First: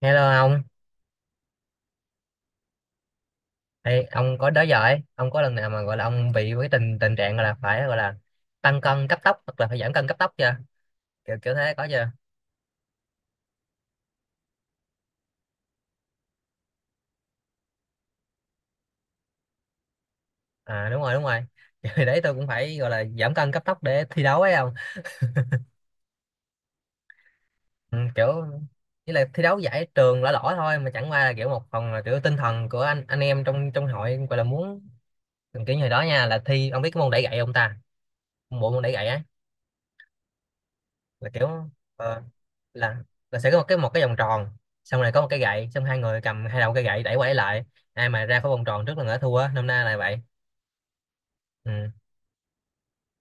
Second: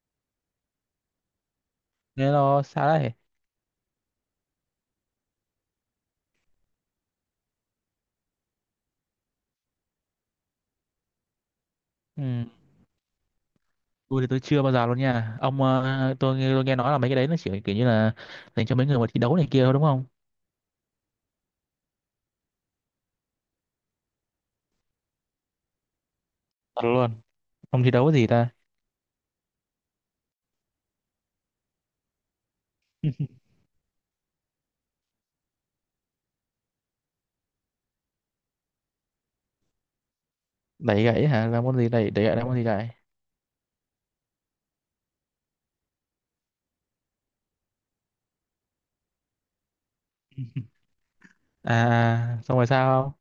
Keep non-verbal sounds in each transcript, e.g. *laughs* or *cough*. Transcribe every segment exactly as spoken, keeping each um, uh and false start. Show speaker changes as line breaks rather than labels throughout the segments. Hello ông.
Thế nó xa đấy.
Ê, ông có đó giờ ấy, ông có lần nào mà gọi là ông bị cái tình tình trạng gọi là phải gọi là tăng cân cấp tốc hoặc là phải giảm cân cấp tốc chưa? Kiểu kiểu thế có chưa?
Ừ. Tôi thì tôi chưa bao giờ luôn nha ông, ờ, tôi, nghe- tôi nghe nói là mấy cái đấy nó chỉ kiểu như là dành cho mấy người mà thi đấu này kia thôi, đúng không?
À đúng rồi đúng rồi. *laughs* Kiểu hồi đấy tôi cũng phải gọi là giảm cân cấp tốc để thi đấu ấy ông.
Thật luôn. Ông thi
Ừ,
đấu cái gì
kiểu
ta?
như là thi đấu giải trường lỏ lỏ thôi, mà chẳng qua là kiểu một phần là kiểu tinh thần của anh anh em trong trong hội gọi là muốn kiểu như hồi đó nha, là thi ông biết cái môn đẩy gậy không ta? Bộ môn đẩy gậy á,
Đẩy gãy
là
hả?
kiểu
Là môn gì? đẩy
ờ,
đẩy gãy là môn gì? Đẩy?
là là sẽ có một cái một cái vòng tròn, xong rồi có một cái gậy, xong hai người cầm hai đầu cái gậy đẩy qua đẩy lại, ai mà ra khỏi vòng tròn trước là người đó thua, năm nay là vậy. Ừ.
À à, xong rồi sao?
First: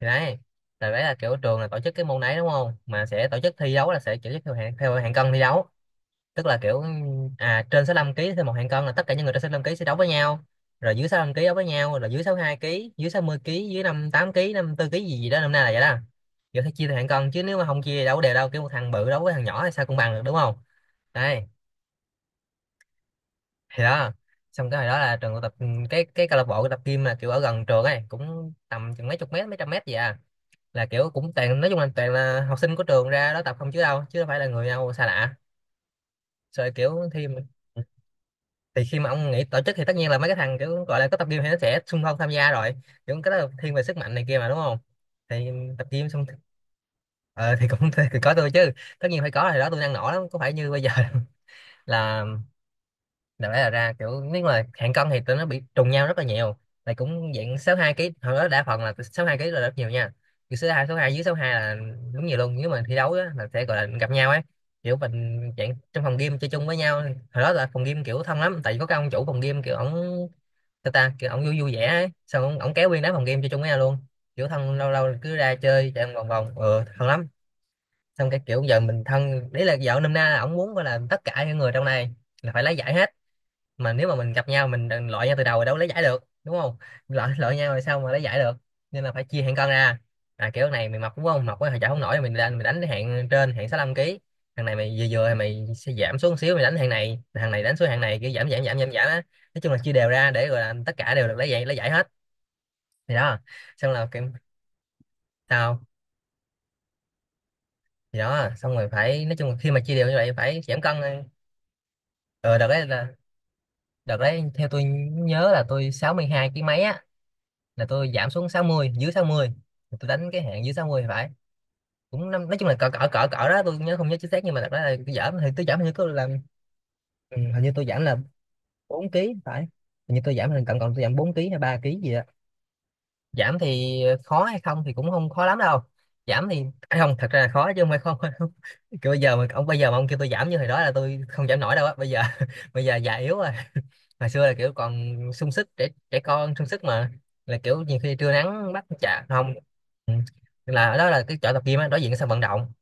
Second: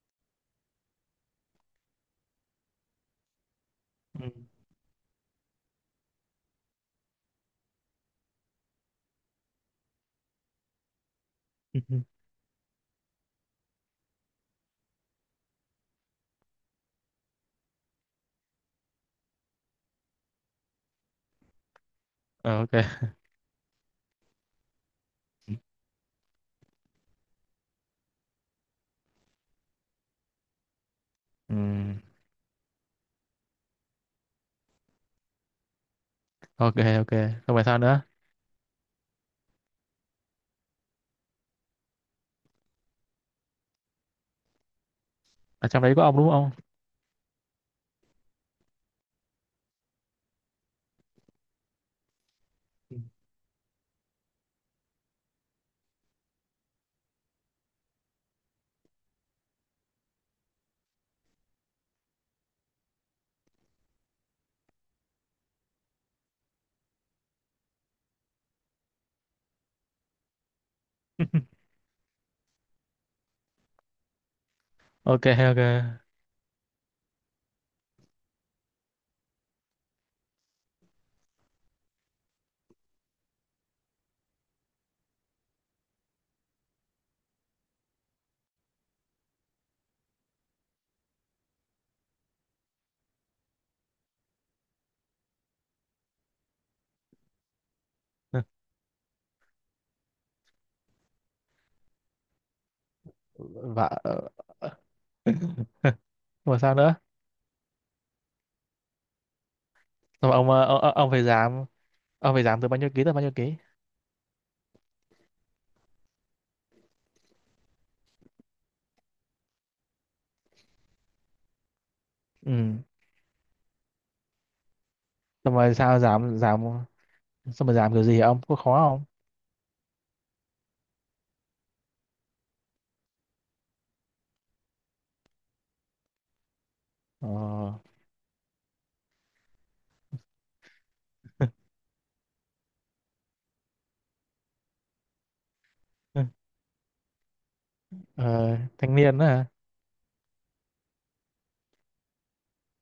Thì đấy là, đấy là kiểu trường là tổ chức cái môn đấy đúng không, mà sẽ tổ chức thi đấu là sẽ tổ chức
Không.
theo hạng, theo hạng cân thi đấu. Tức là kiểu à, trên sáu lăm ký, thêm một hạng cân là tất cả những người trên sáu lăm ký sẽ đấu với nhau, rồi dưới sáu lăm ký đấu với
Ừ.
nhau, rồi dưới
*laughs*
sáu hai ký, dưới sáu mươi ký, dưới năm mươi tám ký, năm mươi tư ký gì gì đó, năm nay là vậy đó. Giờ phải chia theo hạng cân chứ, nếu mà không chia thì đâu có đều đâu, kiểu một thằng bự đấu với thằng nhỏ thì sao cũng bằng được đúng không. Đây,
Ờ, ok.
thì đó. Xong cái hồi đó là trường tập, ừ, cái cái câu lạc bộ tập gym là kiểu ở gần trường ấy, cũng tầm chừng mấy chục mét, mấy trăm mét gì à. Là kiểu cũng
Ừ.
toàn, nói chung là toàn là học sinh của trường ra đó tập không, chứ đâu, chứ đâu phải là người nào xa lạ. Rồi
Ok,
kiểu
ok.
thi,
Không phải sao nữa?
thì khi mà ông nghĩ tổ chức thì tất nhiên là mấy cái thằng kiểu gọi là có tập gym thì nó sẽ xung phong tham gia rồi, kiểu cái đó là thiên về sức mạnh này kia mà đúng không. Thì
Ở trong
tập
đấy có
gym
ông
xong,
đúng không?
ờ, thì cũng *laughs* thì có tôi chứ, tất nhiên phải có. Thì đó, tôi năng nổ lắm, có phải như bây giờ. *laughs* Là
Ừ.
đại loại là ra kiểu, nếu mà hạng cân thì tụi nó bị trùng nhau rất là nhiều, là cũng dạng sáu hai ký, hồi đó đa phần là sáu hai ký là rất nhiều nha. Kiểu số hai, số hai dưới sáu hai là đúng nhiều luôn, nếu mà thi đấu á là sẽ gọi là gặp nhau ấy. Kiểu mình dạng trong phòng game chơi chung với nhau, hồi đó là phòng game kiểu thân lắm, tại vì có cái ông chủ phòng game kiểu ổng, ta ta kiểu ổng
*laughs*
vui vui vẻ ấy, xong ổng, ổng kéo nguyên đám phòng game chơi chung với nhau luôn, kiểu thân, lâu lâu
Ok,
cứ ra
ok.
chơi chạy vòng vòng, ừ, thân lắm. Xong cái kiểu giờ mình thân đấy là vợ, nôm na là ổng muốn gọi là tất cả những người trong này là phải lấy giải hết, mà nếu mà mình gặp nhau mình đừng loại nhau từ đầu rồi, đâu có lấy giải được đúng không, loại loại nhau rồi sao mà lấy giải được. Nên là phải chia hạng cân ra. À kiểu này mày mập đúng không, mập quá thì chả không nổi, mình đánh, mình đánh cái hạng trên, hạng sáu lăm ký. Thằng này mày vừa vừa thì mày sẽ giảm xuống một xíu, mày đánh hạng này, thằng này đánh xuống hạng này, kiểu giảm giảm giảm giảm giảm á. Nói chung là chia đều ra để gọi là tất cả đều được lấy giải, lấy giải hết. Thì đó,
Và
xong là kiểu tao,
rồi sao nữa?
thì đó, xong rồi phải, nói chung là khi mà chia đều như
Xong
vậy
rồi ông
phải
ờ,
giảm
ông,
cân.
ông phải giảm, ông phải
Ờ
giảm
đợt
từ bao
đấy
nhiêu ký
là,
tới bao nhiêu ký?
đợt đấy theo tôi nhớ là tôi sáu mươi hai kg mấy á, là tôi giảm xuống sáu mươi, dưới sáu mươi, tôi đánh cái hạn dưới sáu mươi phải, cũng năm,
Ừ.
nói chung là cỡ cỡ cỡ cỡ đó, tôi nhớ không nhớ chính xác, nhưng mà thật ra là tôi giảm thì
Xong
tôi
rồi
giảm, hình như
sao
tôi
giảm
làm,
giảm
ừ, hình
Sao
như
mà
tôi
làm
giảm
kiểu
là
gì hả ông? Có khó không?
bốn ký phải. Hình như tôi giảm là cộng, cộng tôi giảm bốn ký hay ba ký gì đó. Giảm thì khó hay không thì cũng không khó lắm đâu. Giảm thì à, không, thật ra là khó chứ không phải không. *laughs* Kiểu bây giờ mà ông, bây giờ mà ông kêu tôi giảm như hồi đó là tôi không
Ờ.
giảm nổi đâu á, bây giờ *laughs* bây giờ già yếu rồi, hồi xưa là kiểu còn sung sức, trẻ trẻ con
*laughs*
sung sức mà, là kiểu nhiều khi trưa
Ờ,
nắng bắt
thanh niên
chà
đó hả?
không. Ừ. Tức là ở đó là cái chỗ tập gym á, đối diện cái sân vận động,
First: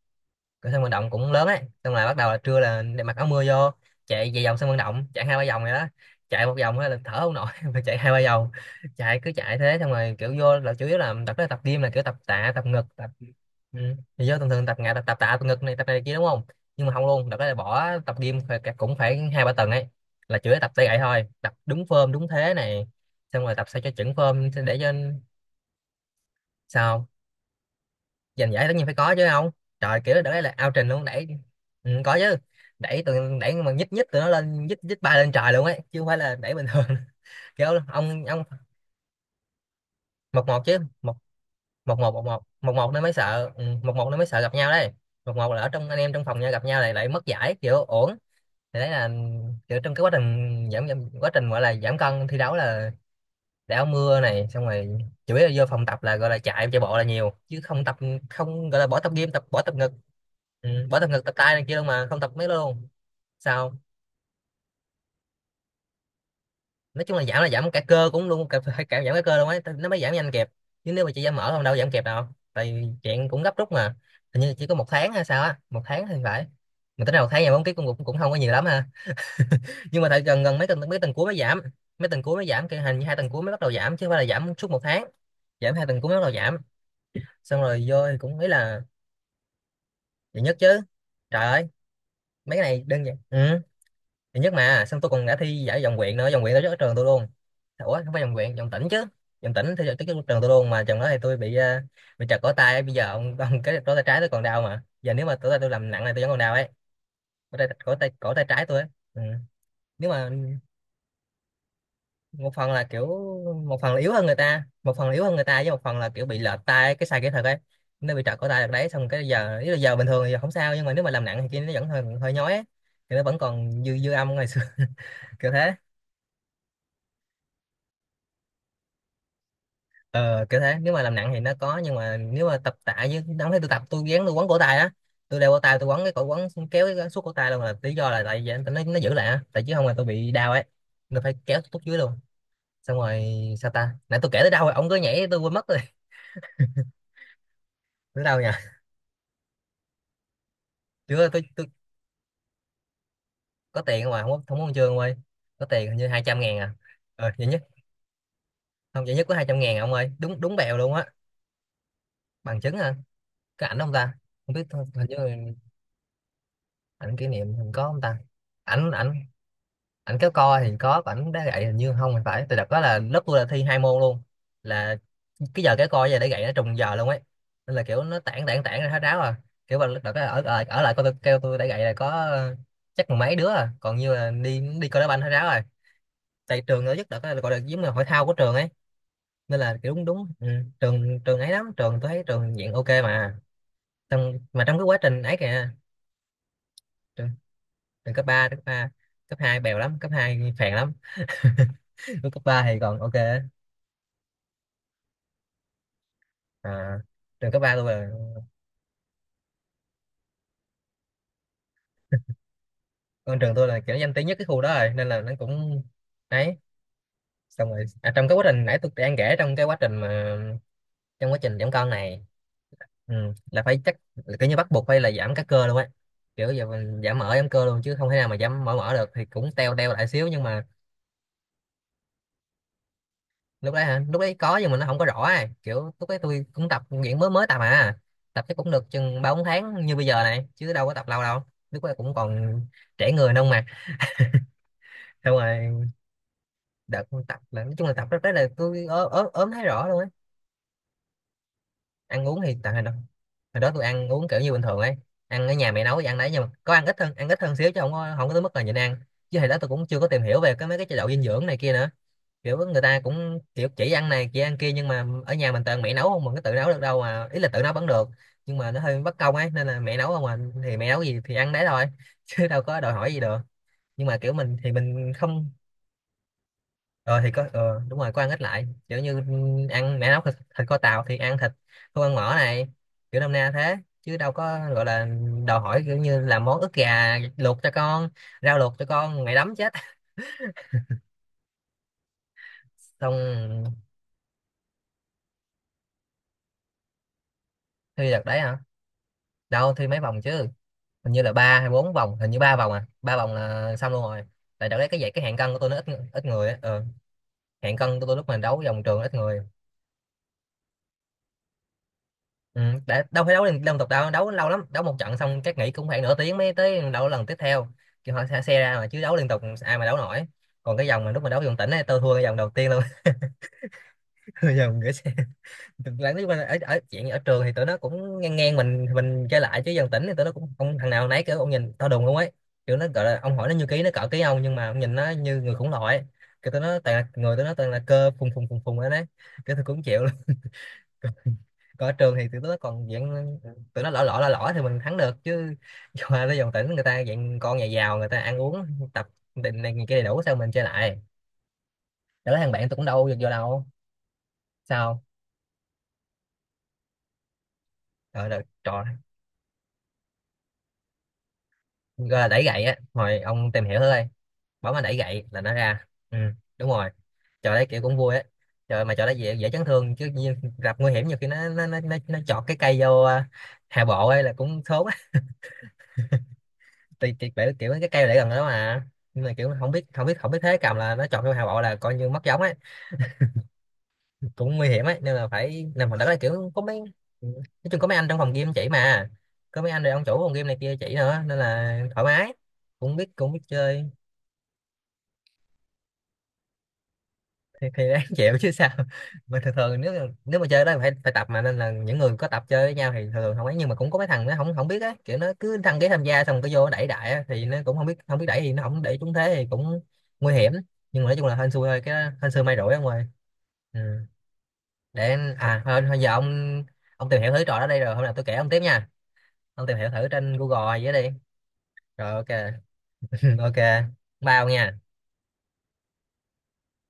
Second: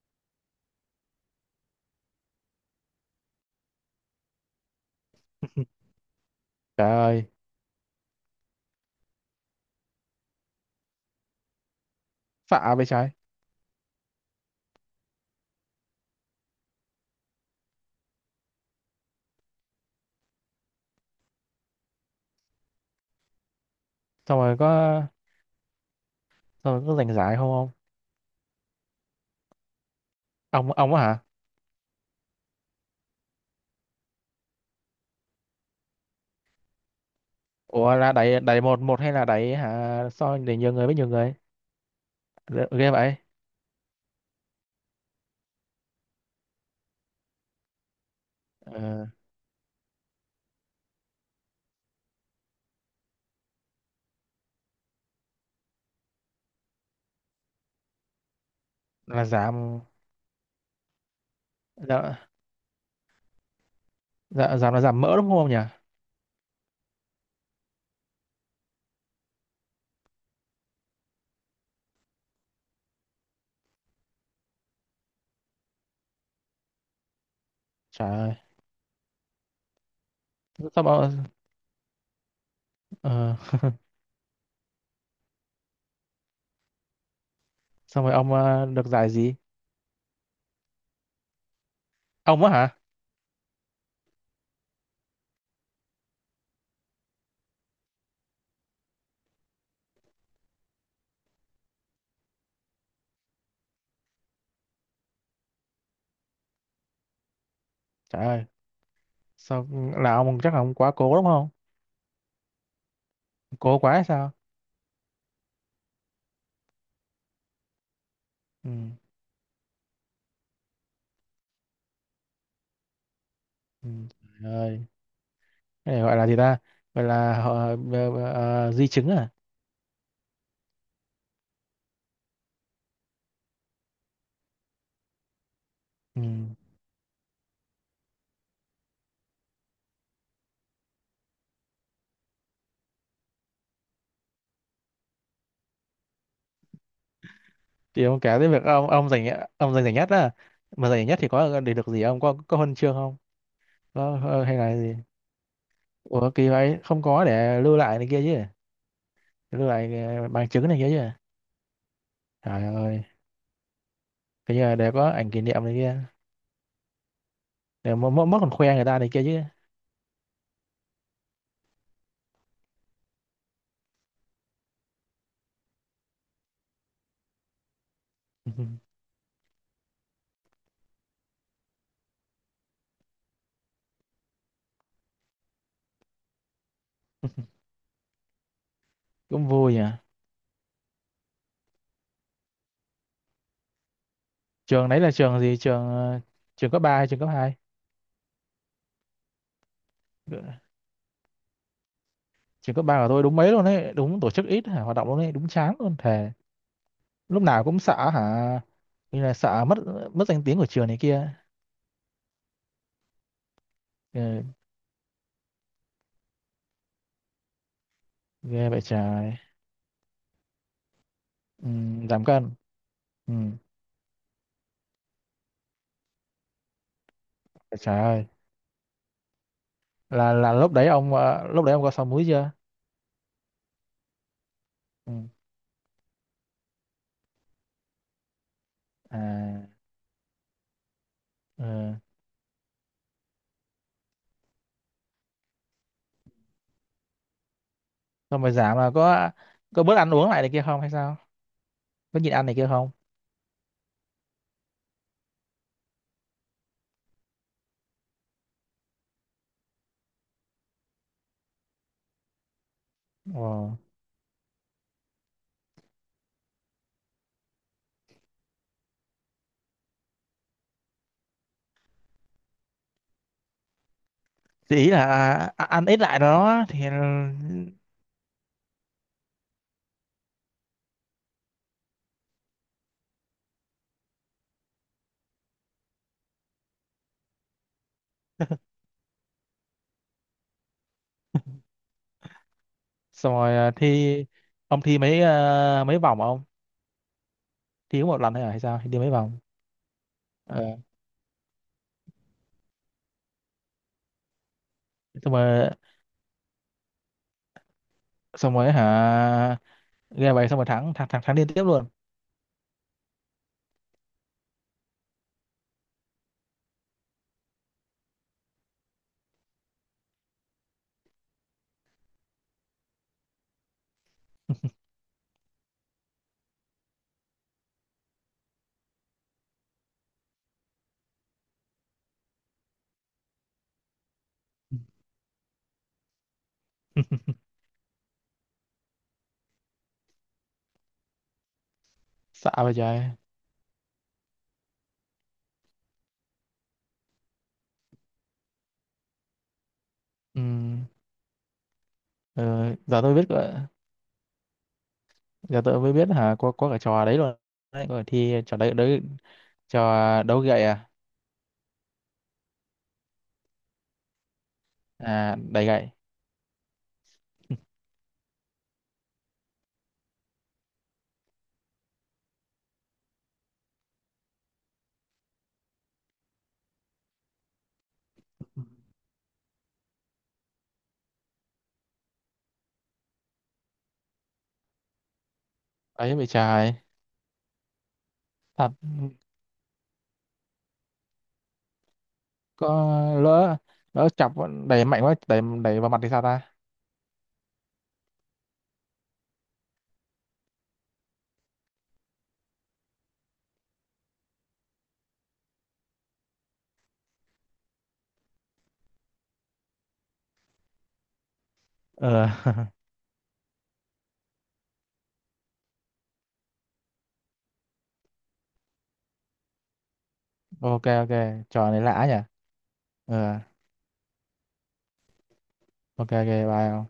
cái sân vận động cũng lớn ấy, xong là bắt đầu là trưa là để mặc áo mưa vô, chạy về vòng sân vận động, chạy hai ba vòng này
*laughs*
đó, chạy một vòng
Trời
á là thở
ơi,
không nổi, *laughs* mà chạy hai ba vòng, chạy cứ chạy thế. Xong rồi kiểu vô là chủ yếu là tập đó, tập gym là kiểu tập tạ, tập
phạ
ngực,
vậy
tập,
trái.
ừ. Thì vô thường thường tập ngã tập, tập tạ, tập ngực này, tập này kia đúng không, nhưng mà không luôn, đợt đó là bỏ tập gym phải- cũng phải hai ba tuần ấy, là chủ yếu tập tay gậy thôi, tập đúng form đúng thế này, xong rồi tập sao cho chuẩn
Xong rồi
form để cho,
có xong rồi có
sao?
giành giải không, ông?
Giành giải tất nhiên phải có chứ không. Trời, kiểu đó là ao
Ông
trình
ông á
luôn
hả?
đẩy, ừ, có chứ. Đẩy từ, đẩy mà nhích nhích tụi nó lên, nhích nhích bay lên trời luôn ấy, chứ không phải là đẩy bình thường. *laughs* Kiểu
Ủa là
ông
đẩy
ông
đẩy một một hay là đẩy hả, so
một
để
một
nhiều
chứ,
người với nhiều
một,
người?
một một một một
L-
một một
Ghê
nó mới
vậy.
sợ, ừ, một một nó mới sợ gặp nhau đấy. Một một là ở trong anh em trong phòng nhau gặp nhau, lại lại mất giải kiểu uổng. Thì đấy
Ờ.
là kiểu trong cái quá trình giảm, giảm, quá trình gọi là giảm cân thi đấu là để áo mưa này, xong rồi chủ yếu là vô phòng tập là gọi là chạy, chạy bộ là nhiều chứ không tập, không gọi là bỏ tập
Là
gym tập, bỏ tập
giảm.
ngực, ừ, bỏ tập ngực, tập tay này kia đâu, mà
Dạ,
không tập mấy đó luôn. Sao?
dạ, giảm là giảm mỡ đúng không nhỉ?
Nói chung là giảm là giảm cả cơ cũng luôn cả, phải cả giảm cả cơ luôn ấy, nó mới giảm nhanh kịp, chứ nếu mà chị giảm mỡ không, đâu giảm kịp đâu, tại vì chuyện cũng gấp rút mà. Hình như chỉ có một tháng hay sao á, một tháng thì phải, mà tính ra một tháng giảm bốn ký cũng cũng
Trời
cũng không
ơi.
có nhiều lắm ha, nhưng mà tại gần, gần mấy tuần,
Xong
mấy
rồi,
tuần cuối mới giảm, mấy tuần cuối mới giảm kia, hình như hai tuần
ờ,
cuối mới bắt đầu giảm, chứ không phải là giảm suốt một tháng, giảm hai tuần cuối mới bắt đầu giảm. Xong rồi
xong
vô
rồi
thì
ông
cũng ý
ờ,
là,
được giải gì?
giải nhất chứ, trời ơi,
Ông á
mấy cái
hả?
này đơn giản. Ừ, giải nhất mà, xong tôi còn đã thi giải vòng huyện nữa, vòng huyện tổ chức ở trường tôi luôn, ủa không phải vòng huyện, vòng tỉnh chứ, vòng tỉnh thi tổ chức ở trường tôi luôn, mà trường đó thì tôi bị ờ, bị trật cổ tay, bây giờ ông, ông cái cổ tay trái tôi còn đau mà, giờ nếu mà cổ tay tôi làm nặng này tôi vẫn còn đau ấy, cổ tay, cổ tay
Trời
cổ tay
ơi.
trái tôi ấy. Ừ.
Sao?
Nếu
Là
mà
ông chắc là ông quá cố đúng không?
một phần là kiểu,
Cố
một
quá
phần là
hay
yếu hơn
sao?
người ta, một phần là yếu hơn người ta với một phần là kiểu bị lệch tai cái sai kỹ thuật ấy, nó bị trật cổ tay
Ừ.
được đấy. Xong cái giờ ý là giờ bình thường thì giờ không sao, nhưng mà nếu mà làm nặng thì kia nó vẫn hơi hơi nhói ấy. Thì nó vẫn còn
Ừ.
dư dư âm ngày
Trời
xưa.
ơi.
*laughs* Kiểu thế.
Cái này gọi là gì ta, gọi là họ ờ, ờ, ờ, di chứng à?
ờ Kiểu thế, nếu mà làm nặng thì nó có, nhưng mà nếu mà tập tạ như đóng thấy tôi tập, tôi gắng tôi quấn cổ tay á. Tôi đeo cổ tay, tôi quấn cái
Ừ.
cổ quấn xong kéo cái suốt cổ tay luôn, là lý do là tại vì nó nó giữ lại á, tại chứ không là tôi bị đau ấy. Tôi phải kéo tôi tút dưới luôn. Xong rồi, sao ta, nãy tôi kể tới đâu rồi, ông cứ nhảy tôi quên mất rồi.
Thì
*laughs*
ông
Tới
kể
đâu
tới
nhỉ?
việc ông ông giành, ông giành giải nhất á. Mà giành giải nhất
Đứa
thì
tôi,
có
tôi
để được gì, ông có có huân chương không?
có tiền không
Có
à, không có,
ờ, hay
không có huân
là
chương
gì?
ông ơi. Có tiền hình như hai
Ủa
trăm
kỳ
ngàn à.
vậy, không có
Ờ, vậy nhất,
để lưu lại này kia chứ?
không, vậy nhất có hai trăm
Lưu
ngàn à, ông
lại
ơi.
ờ,
Đúng
bằng
đúng
chứng
bèo
này kia
luôn á.
chứ?
Bằng
Trời
chứng hả?
ơi.
Cái ảnh ông ta? Không
Cái như
biết,
là
thôi,
để
hình
có
như
ảnh kỷ niệm này kia.
ảnh kỷ niệm mình có
Để
không
mất
ta?
mất còn khoe người
Ảnh,
ta này
ảnh,
kia chứ.
Ảnh kéo co thì có, còn ảnh đá gậy hình như không thì phải. Từ đợt đó là lớp tôi là thi hai môn luôn. Là cái giờ kéo co với giờ đá gậy nó trùng giờ luôn ấy. Nên là kiểu nó tản tản tản ra
*laughs*
hết ráo à. Kiểu mà đợt đó ở, ở, ở lại coi, tôi kêu tôi đá gậy là có ờ, chắc mười mấy đứa à. Còn như là đi đi coi đá banh hết ráo rồi, tại trường nó rất đợt là cái gọi là giống là hội thao của trường ấy.
Cũng
Nên
vui
là
nhỉ.
kiểu đúng đúng ừ. trường trường ấy lắm, trường tôi thấy trường diện ok mà, trong mà trong cái
Trường
quá
đấy là
trình ấy
trường gì?
kìa.
trường ờ, trường cấp ba hay trường cấp
trường,
hai?
Trường cấp ba cấp ba. Cấp hai bèo lắm, cấp hai phèn lắm. *laughs* Lúc cấp ba
Trường
thì
cấp
còn
ba của
ok
tôi đúng
á.
mấy luôn đấy, đúng tổ chức ít hả? Hoạt động luôn đấy đúng chán luôn thề.
à,
Lúc
Trường cấp
nào
ba
cũng
tôi là
sợ hả? Như là sợ mất mất danh tiếng của trường này kia.
con trường tôi là kiểu danh tiếng nhất cái
Ừ,
khu đó rồi, nên là nó cũng đấy. Xong rồi, à, trong cái quá trình
ghê
nãy
vậy
tôi đang
trời.
kể, trong cái quá trình mà trong quá trình
Ừ,
giảm cân này,
giảm cân.
ừ,
Ừ.
là phải chắc là kiểu như bắt buộc phải là giảm các cơ luôn ấy. Kiểu giờ mình giảm mỡ giảm cơ
Vậy
luôn chứ
trời
không thể
ơi.
nào mà giảm mỡ mỡ được, thì cũng teo teo lại xíu
là
nhưng
là
mà
lúc đấy ông ờ, lúc đấy ông có sáu múi chưa?
lúc đấy hả, lúc đấy có nhưng mà nó không có rõ
Ừ.
ấy. Kiểu lúc đấy tôi cũng tập luyện mới mới tập à. Tập chắc cũng được chừng ba bốn
À.
tháng như bây giờ này, chứ đâu có tập lâu đâu. Lúc đấy
Ừ.
cũng còn trẻ người nông mà. Xong rồi, đợt tập là nói chung là tập rất đấy,
Xong
là
rồi giảm
tôi
là
ớ, ớ,
có
ốm thấy
có
rõ
bớt
luôn á.
ăn uống lại này kia không hay sao? Có
Ăn
nhịn
uống
ăn này
thì
kia
tại hồi đó,
không?
hồi đó tôi ăn uống kiểu như bình thường ấy. Ăn ở nhà mẹ nấu thì ăn đấy, nhưng mà có ăn ít hơn, ăn ít hơn xíu, chứ không có không có tới mức là nhịn ăn. Chứ hồi đó tôi cũng chưa có tìm hiểu về cái mấy cái chế độ dinh dưỡng này kia nữa. Kiểu người ta cũng
Ồ.
kiểu chỉ ăn này chỉ ăn kia, nhưng mà ở nhà mình toàn mẹ nấu không, mình có tự nấu được đâu, mà ý là tự nấu vẫn được, nhưng mà nó hơi bất công ấy, nên là mẹ nấu không à. Thì mẹ nấu gì thì ăn đấy thôi, *laughs* chứ đâu có đòi hỏi gì được. Nhưng mà kiểu mình thì
Thì ý là
mình không.
à, à, ăn ít lại đó thì.
ờ thì có ờ, đúng rồi, có ăn ít lại, kiểu như ăn mẹ nấu thịt, thịt kho tàu thì ăn thịt, không ăn mỡ này, kiểu năm na thế, chứ đâu có gọi là đòi hỏi kiểu như làm món ức gà luộc cho con, rau luộc
*laughs*
cho con mày đấm chết. *laughs* Xong
Xong rồi à, thi. Ông thi mấy ờ, mấy vòng không? Thi có
thi
một
đợt
lần
đấy
thôi hả
hả,
hay sao? Thi đi mấy vòng?
đâu thi mấy vòng chứ,
Ờ.
hình như là ba hay bốn vòng, hình như ba vòng à, ba vòng là xong luôn rồi. Tại đợt đấy cái vậy cái
Xong
hạng cân của tôi
rồi.
nó ít, ít người á. Ờ, hạng cân của tôi lúc mà
Xong
đấu
rồi
vòng trường ít người.
hả? Game vậy xong rồi thắng thắng thắng, thắng liên tiếp luôn?
Ừ, để, đâu phải đấu liên, liên tục đâu, đấu lâu lắm, đấu một trận xong các nghỉ cũng khoảng nửa tiếng mới tới đấu lần tiếp theo. Kiểu họ xe, xe ra mà, chứ đấu liên tục ai mà đấu nổi. Còn cái vòng mà lúc mà đấu vòng tỉnh ấy, tôi thua cái vòng đầu tiên luôn. *laughs* Vòng gửi xe. Lần thứ ở, ở chuyện ở trường thì tụi nó cũng ngang ngang mình mình chơi lại, chứ vòng tỉnh thì tụi nó cũng không, thằng nào nấy kiểu ông nhìn tao đùng không ấy. Kiểu nó gọi là ông hỏi nó như ký, nó cỡ ký ông, nhưng mà ông nhìn nó như người khủng loại. Cái tụi nó toàn là người, tụi nó toàn là cơ phùng phùng phùng phùng ấy đấy. Cái tôi cũng chịu. *laughs* Còn ở trường thì tụi
Xạ
nó
vậy
còn
trời.
dạng tụi nó lỏ lỏ lỏ lỏ thì mình thắng được chứ. *laughs* Qua tới dòng tỉnh người ta dạng con nhà giàu, người ta ăn uống, tập, định này kia đầy đủ, sao
Ừ.
mình chơi lại. Đó là thằng bạn
ờ,
tôi cũng
Giờ
đâu
tôi
được
biết
vô
cỡ-
đâu. Sao
giờ tôi mới biết hả, có có cả trò đấy luôn. Đấy có cả
trời
thi
ơi,
trò đấy
trò
đấy. Trò? Đấu gậy à?
gọi là đẩy gậy á, hồi ông tìm hiểu thôi, bỏ mà đẩy gậy
À,
là nó
đẩy
ra,
gậy.
ừ đúng rồi. Trò đấy kiểu cũng vui á. Trời, mà trò đấy dễ, dễ chấn thương chứ như gặp nguy hiểm, nhiều khi nó nó nó nó, nó chọt cái cây vô à, hạ bộ ấy là cũng thốn. Thì kiểu kiểu kiểu cái cây để gần đó mà, nhưng mà kiểu không biết không biết không biết thế cầm, là nó chọn cái hào bộ là coi như mất giống ấy, cũng nguy hiểm ấy, nên là phải làm phòng đất,
Ấy
là
bị
kiểu có
trời.
mấy nói chung có mấy anh trong phòng game chỉ
Thật.
mà, có mấy anh này ông chủ phòng game này kia chỉ nữa, nên là thoải mái,
Có.
cũng biết cũng biết
lỡ
chơi.
lỡ chọc, đẩy mạnh quá, đẩy đẩy vào mặt thì sao ta?
Thì, thì đáng *laughs* chịu chứ sao. Mà thường thường nếu, nếu mà chơi đó thì phải phải tập mà, nên là những người có tập chơi với nhau thì thường thường không ấy, nhưng mà cũng có mấy thằng nó không, không biết á, kiểu nó cứ đăng ký tham gia xong cái vô nó đẩy đại á, thì nó cũng không biết, không biết đẩy, thì nó không đẩy trúng thế thì cũng nguy hiểm. Nhưng mà nói chung là hên xui thôi, cái đó
Ờ.
hên xui may rủi
*laughs*
ông ơi. Ừ. Để à thôi, thôi giờ ông ông tìm hiểu thử trò đó đây, rồi hôm nào tôi kể ông tiếp nha. Ông tìm hiểu thử trên Google
Ok,
gì đó đi.
ok. Trò này lạ
Rồi
nhỉ.
ok.
Ờ.
*laughs* Ok, bao nha.
Ok, ok, bye.